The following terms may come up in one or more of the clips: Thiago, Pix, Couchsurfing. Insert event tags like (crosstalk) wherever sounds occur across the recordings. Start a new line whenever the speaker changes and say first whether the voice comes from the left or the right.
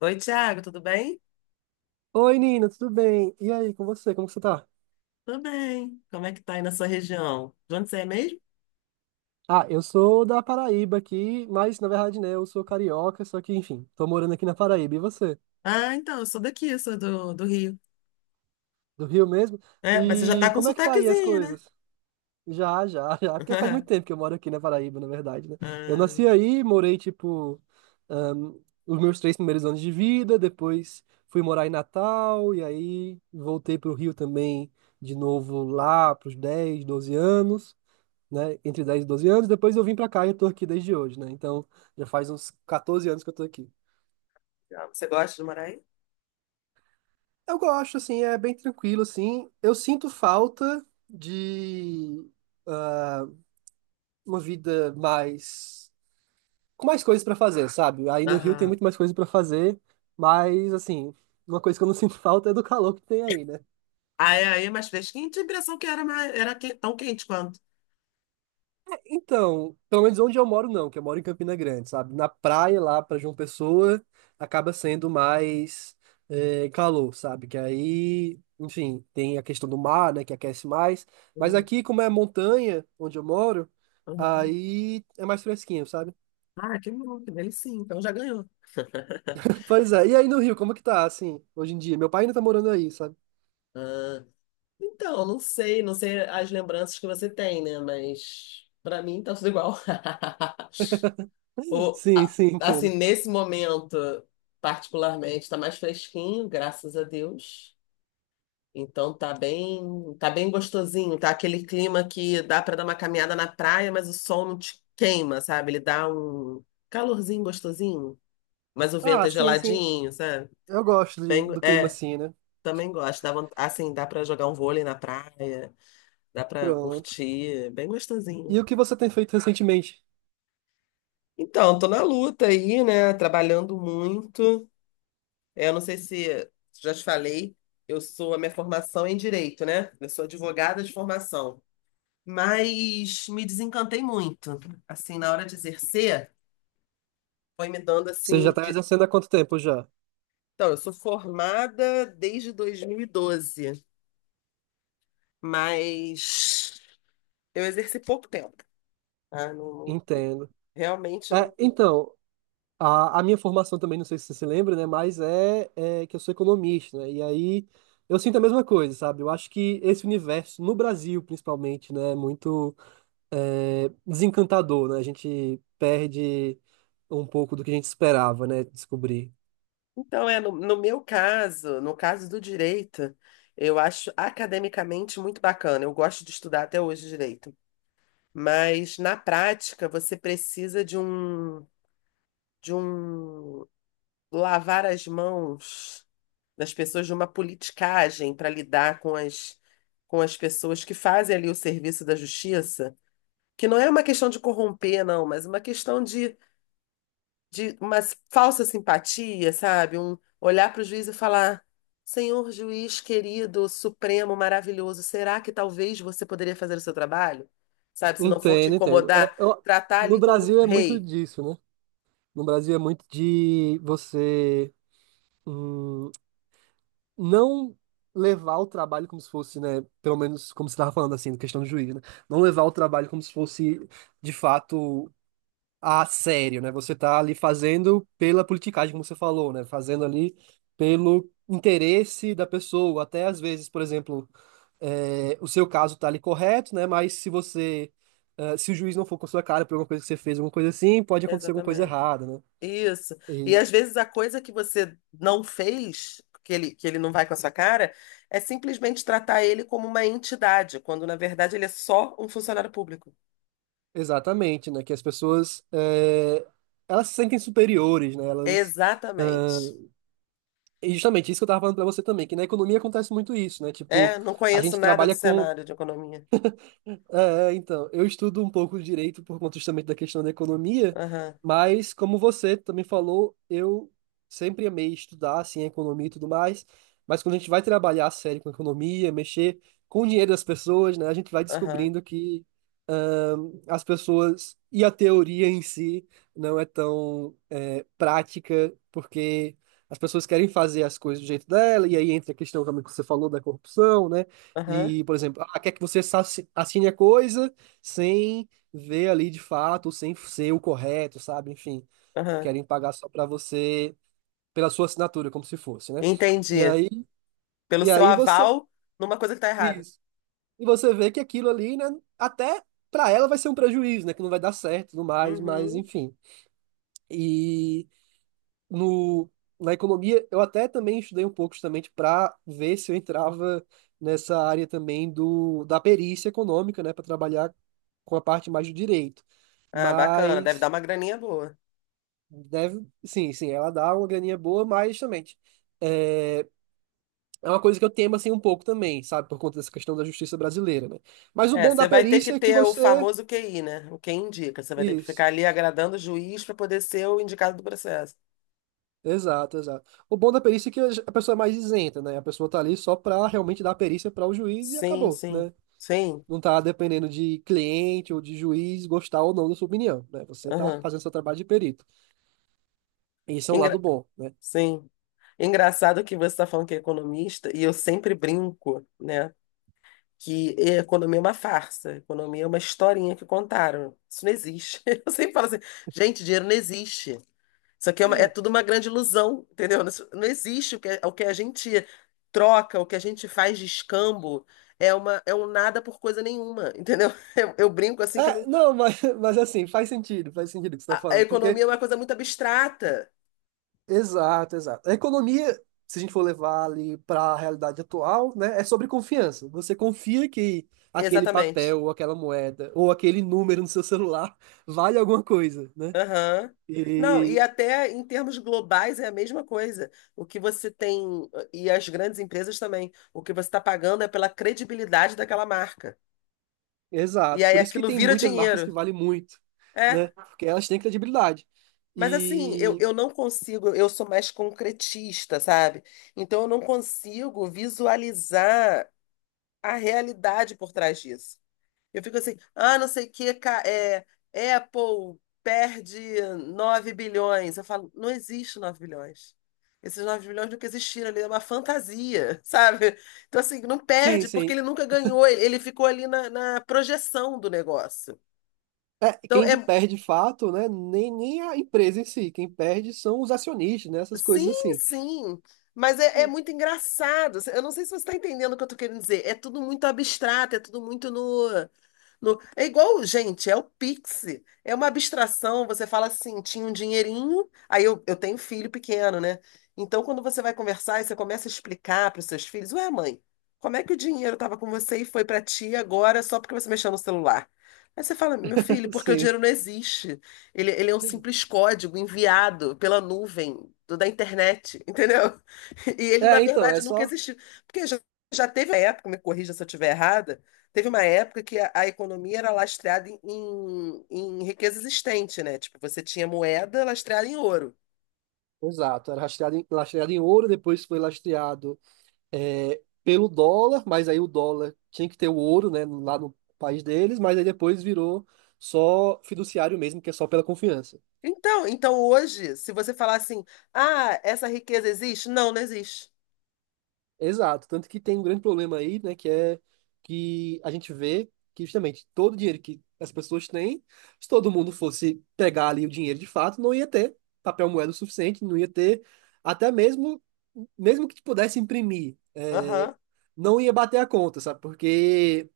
left: Oi, Thiago, tudo bem?
right: Oi, Nina, tudo bem? E aí, com você? Como que você tá?
left: Tudo bem. Como é que tá aí na sua região? De onde você é mesmo?
right: Ah, eu sou da Paraíba aqui, mas na verdade, né, eu sou carioca, só que, enfim, tô morando aqui na Paraíba. E você?
left: Ah, então, eu sou daqui, eu sou do Rio.
right: Do Rio mesmo?
left: É, mas você já tá
right: E
left: com
right: como é que tá aí as
left: sotaquezinho, né?
right: coisas? Já, já, (laughs) já, porque faz muito tempo
left: (laughs)
right: que eu moro aqui na Paraíba, na verdade, né? Eu
left: Ah,
right: nasci aí, morei, tipo, ahn, os meus três primeiros anos de vida, depois fui morar em Natal, e aí voltei pro Rio também, de novo lá, pros 10, 12 anos. Né, entre 10 e 12 anos, depois eu vim pra cá e eu tô aqui desde hoje, né? Então, já faz uns 14 anos que eu tô aqui.
left: legal. Você gosta de morar aí?
right: Eu gosto, assim, é bem tranquilo, assim. Eu sinto falta de ah, uma vida mais com mais coisas pra fazer, sabe? Aí no Rio tem
left: Aham.
right: muito mais coisas pra fazer, mas assim, uma coisa que eu não (laughs) sinto falta é do calor que tem aí, né?
left: Ah, é aí, é mais fresquinho? Tinha a impressão que era, mais, tão quente quanto.
right: Então, pelo menos onde eu moro, não, que eu moro em Campina Grande, sabe? Na praia lá para João Pessoa acaba sendo mais calor, sabe? Que aí, enfim, tem a questão do mar, né, que aquece mais. Mas
left: Uhum,
right: aqui, como é montanha, onde eu moro,
left: uhum.
right: aí é mais fresquinho, sabe?
left: Ah, que bom, que delicinha. Então já ganhou.
right: (laughs) Pois é. E aí no Rio, como que tá, assim, hoje em dia? Meu pai ainda tá morando aí, sabe?
left: Ah, então, não sei, não sei as lembranças que você tem, né? Mas pra mim tá tudo igual. (laughs)
right: (laughs) Sim, sim,
left: Assim,
right: entendo.
left: nesse momento, particularmente, está mais fresquinho, graças a Deus. Então tá bem gostosinho, tá aquele clima que dá para dar uma caminhada na praia, mas o sol não te queima, sabe? Ele dá um calorzinho gostosinho, mas o vento
right: Ah,
left: é
right: sim, sim.
left: geladinho, sabe?
right: Eu gosto
left: Bem,
right: do clima
left: é,
right: assim, né?
left: também gosto. Dá, assim, dá para jogar um vôlei na praia, dá para
right: Pronto.
left: curtir, é bem gostosinho.
right: E o que você tem feito recentemente?
left: Então, tô na luta aí, né? Trabalhando muito. É, eu não sei se já te falei, eu sou a minha formação é em direito, né? Eu sou advogada de formação, mas me desencantei muito. Assim, na hora de exercer, foi me dando
right: Você
left: assim,
right: já tá
left: de...
right: exercendo há quanto tempo já?
left: Então, eu sou formada desde 2012, mas eu exerci pouco tempo, tá?
right: Entendo.
left: Realmente
right: É,
left: não.
right: então, a minha formação também, não sei se você se lembra, né? Mas é, é que eu sou economista, né? E aí eu sinto a mesma coisa, sabe? Eu acho que esse universo, no Brasil principalmente, né? É muito é, desencantador, né? A gente perde um pouco do que a gente esperava, né? Descobrir.
left: Então, é no, no meu caso, no caso do direito, eu acho academicamente muito bacana. Eu gosto de estudar até hoje direito. Mas na prática, você precisa de um lavar as mãos das pessoas, de uma politicagem para lidar com as pessoas que fazem ali o serviço da justiça, que não é uma questão de corromper, não, mas uma questão de uma falsa simpatia, sabe? Um olhar para o juiz e falar: Senhor juiz querido, supremo, maravilhoso, será que talvez você poderia fazer o seu trabalho? Sabe? Se não for te
right: Entendo, entendo. É,
left: incomodar,
right: eu-
left: tratar
right: no
left: ali como um
right: Brasil é muito
left: rei.
right: disso, né? No Brasil é muito de você. hum, não levar o trabalho como se fosse, né, pelo menos como você estava falando assim, questão do juiz, né? Não levar o trabalho como se fosse de fato a sério, né? Você tá ali fazendo pela politicagem, como você falou, né? Fazendo ali pelo interesse da pessoa, até às vezes, por exemplo, é, o seu caso tá ali correto, né? Mas se você é, se o juiz não for com a sua cara por alguma coisa que você fez, alguma coisa assim, pode acontecer alguma coisa
left: Exatamente.
right: errada, né?
left: Isso. E às vezes a coisa que você não fez, que ele não vai com a sua cara, é simplesmente tratar ele como uma entidade, quando na verdade ele é só um funcionário público.
right: Exatamente, né? Que as pessoas é, elas se sentem superiores, né? Elas ah,
left: Exatamente.
right: e justamente isso que eu tava falando pra você também, que na economia acontece muito isso, né? Tipo,
left: É, não
right: a
left: conheço
right: gente
left: nada do
right: trabalha com
left: cenário de economia.
right: então, eu estudo um pouco direito por conta justamente da questão da economia,
left: Aham,
right: mas como você também falou, eu sempre amei estudar, assim, a economia e tudo mais, mas quando a gente vai trabalhar a sério com a economia, mexer com o dinheiro das pessoas, né, a gente vai
left: aham,
right: descobrindo que as pessoas e a teoria em si não é tão é, prática, porque as pessoas querem fazer as coisas do jeito dela, e aí entra a questão também que você falou da corrupção, né?
left: aham,
right: E, por exemplo, ah, quer que você assine a coisa sem ver ali de fato, sem ser o correto, sabe? Enfim,
left: aham.
right: querem pagar só para você, pela sua assinatura, como se fosse, né? E
left: Entendi.
right: aí,
left: Pelo
right: e
left: seu
right: aí você,
left: aval numa coisa que tá errada.
right: isso. E você vê que aquilo ali, né, até para ela vai ser um prejuízo, né, que não vai dar certo e tudo mais, mas
left: Uhum.
right: enfim. E no, na economia, eu até também estudei um pouco justamente para ver se eu entrava nessa área também da perícia econômica, né, para trabalhar com a parte mais do direito.
left: Ah, bacana. Deve dar
right: Mas
left: uma graninha boa.
right: deve, sim, sim, ela dá uma graninha boa, mas justamente é, é uma coisa que eu temo assim um pouco também, sabe, por conta dessa questão da justiça brasileira, né? Mas o
left: É,
right: bom da
left: você vai ter que
right: perícia é que
left: ter o
right: você
left: famoso QI, né? O que indica. Você vai ter que
right: isso.
left: ficar ali agradando o juiz para poder ser o indicado do processo.
right: Exato, exato. O bom da perícia é que a pessoa é mais isenta, né? A pessoa tá ali só pra realmente dar a perícia para o juiz e
left: Sim,
right: acabou,
left: sim,
right: né?
left: sim.
right: Não tá dependendo de cliente ou de juiz gostar ou não da sua opinião, né? Você tá
left: Aham.
right: fazendo seu trabalho de perito. E isso é um lado
left: Engra-
right: bom, né?
left: Sim. Engraçado que você está falando que é economista, e eu sempre brinco, né? Que a economia é uma farsa, a economia é uma historinha que contaram. Isso não existe. (laughs) Eu sempre falo assim, gente, dinheiro não existe. Isso aqui é, é tudo uma grande ilusão, entendeu? Isso não existe o que, é, o que a gente troca, o que a gente faz de escambo, é uma, é um nada por coisa nenhuma, entendeu? (laughs) Eu brinco assim que não,
right: É, não, (laughs) mas assim, faz sentido o que você tá
left: a
right: falando,
left: economia
right: porque,
left: é uma coisa muito abstrata.
right: exato, exato. A economia, se a gente for levar ali para a realidade atual, né, é sobre confiança. Você confia que aquele
left: Exatamente.
right: papel ou aquela moeda ou aquele número no seu celular (laughs) vale alguma coisa, né?
left: Aham. Não, e
right: E
left: até em termos globais é a mesma coisa. O que você tem, e as grandes empresas também, o que você está pagando é pela credibilidade daquela marca. E
right: exato.
left: aí
right: Por isso que
left: aquilo
right: tem
left: vira
right: muitas marcas que
left: dinheiro.
right: valem muito,
left: É.
right: né? Porque elas têm credibilidade.
left: Mas assim, eu,
right: E
left: eu não consigo, eu sou mais concretista, sabe? Então eu não consigo visualizar a realidade por trás disso. Eu fico assim, ah, não sei o que, Apple perde 9 bilhões. Eu falo, não existe 9 bilhões. Esses 9 bilhões nunca existiram ali, é uma fantasia, (laughs) sabe? Então, assim, não
right: sim,
left: perde, porque
right: sim.
left: ele nunca ganhou, ele ficou ali na projeção do negócio.
right: É,
left: Então,
right: quem
left: é,
right: perde de fato, né? Nem, nem a empresa em si. Quem perde são os acionistas, né? Essas coisas
left: sim,
right: assim.
left: sim. Mas é, é muito engraçado. Assim, eu não sei se você está entendendo o que eu estou querendo dizer. É tudo muito abstrato, é tudo muito no. É igual, gente, é o Pix. É uma abstração. Você fala assim, tinha um dinheirinho. Aí eu tenho filho pequeno, né? Então, quando você vai conversar e você começa a explicar para os seus filhos: Ué, mãe, como é que o dinheiro estava com você e foi para ti agora só porque você mexeu no celular? Aí você fala: Meu filho,
right: (laughs)
left: porque o
right: Sim.
left: dinheiro não existe. Ele é um simples código enviado pela nuvem da internet, entendeu? (laughs) E ele, na
right: É, então, é
left: verdade, nunca
right: só.
left: existiu. Porque já, já teve uma época, me corrija se eu estiver errada, teve uma época que a economia era lastreada em riqueza existente, né? Tipo, você tinha moeda lastreada em ouro.
right: Exato. Era lastreado em ouro, depois foi lastreado é, pelo dólar, mas aí o dólar tinha que ter o ouro, né? Lá no país deles, mas aí depois virou só fiduciário mesmo, que é só pela confiança.
left: Então, então hoje, se você falar assim, ah, essa riqueza existe? Não, não existe.
right: Exato, tanto que tem um grande problema aí, né, que é que a gente vê que justamente todo o dinheiro que as pessoas têm, se todo mundo fosse pegar ali o dinheiro de fato, não ia ter papel moeda o suficiente, não ia ter até mesmo que pudesse imprimir, é,
left: Aham,
right: não ia bater a conta, sabe? Porque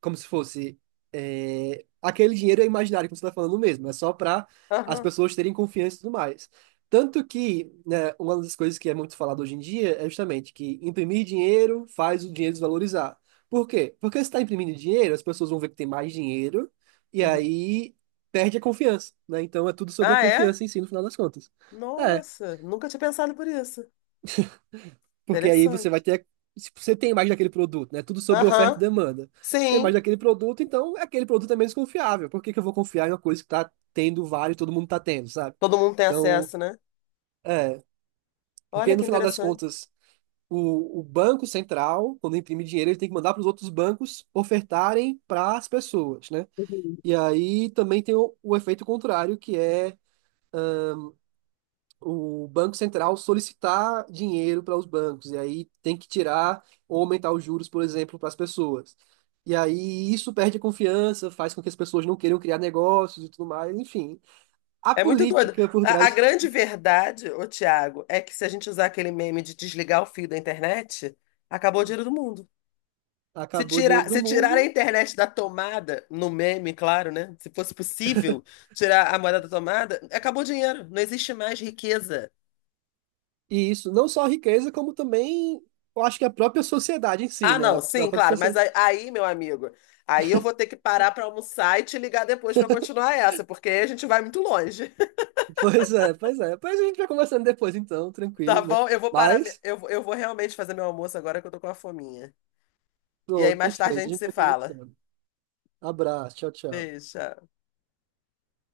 right: como se fosse é, aquele dinheiro é imaginário que você está falando mesmo, é só para as
left: aham.
right: pessoas terem confiança e tudo mais. Tanto que, né, uma das coisas que é muito falado hoje em dia é justamente que imprimir dinheiro faz o dinheiro desvalorizar. Por quê? Porque se está imprimindo dinheiro, as pessoas vão ver que tem mais dinheiro e
left: Uhum.
right: aí perde a confiança, né? Então é tudo sobre a
left: Ah, é?
right: confiança em si, no final das contas. É,
left: Nossa, nunca tinha pensado por isso.
right: porque aí você vai
left: Interessante.
right: ter. Se você tem mais daquele produto, né? Tudo sobre oferta e
left: Aham,
right: demanda. Se tem mais
left: sim.
right: daquele produto, então é aquele produto é menos confiável. Por que que eu vou confiar em uma coisa que tá tendo vários, todo mundo tá tendo, sabe?
left: Todo mundo tem
right: Então,
left: acesso, né?
right: é. Porque
left: Olha
right: no
left: que
right: final das
left: interessante.
right: contas, o Banco Central, quando imprime dinheiro, ele tem que mandar para os outros bancos ofertarem para as pessoas, né?
left: Uhum.
right: E aí também tem o efeito contrário, que é o Banco Central solicitar dinheiro para os bancos, e aí tem que tirar ou aumentar os juros, por exemplo, para as pessoas. E aí isso perde a confiança, faz com que as pessoas não queiram criar negócios e tudo mais. Enfim, a
left: É muito doido.
right: política por
left: A
right: trás
left: grande verdade, ô Thiago, é que se a gente usar aquele meme de desligar o fio da internet, acabou o dinheiro do mundo. Se
right: acabou o dinheiro
left: tirar,
right: do
left: se tirar a
right: mundo,
left: internet da tomada, no meme, claro, né? Se fosse possível tirar a moeda da tomada, acabou o dinheiro. Não existe mais riqueza.
right: e isso não só a riqueza, como também. Eu acho que a própria sociedade em si,
left: Ah,
right: né?
left: não,
right: A
left: sim,
right: própria
left: claro, mas
right: sociedade.
left: aí,
right: (laughs)
left: aí, meu amigo, aí eu vou ter que parar para almoçar e te ligar depois para continuar essa, porque aí a gente vai muito longe.
right: Pois é, pois é. Pois a gente vai conversando depois, então,
left: Tá
right: tranquilo, né?
left: bom? Eu vou parar.
right: Mas,
left: Eu vou realmente fazer meu almoço agora que eu tô com a fominha. E aí
right: pronto,
left: mais tarde a
right: perfeito. A
left: gente
right: gente
left: se
right: vai
left: fala.
right: conversando. Abraço, tchau, tchau.
left: Beijo. Tchau.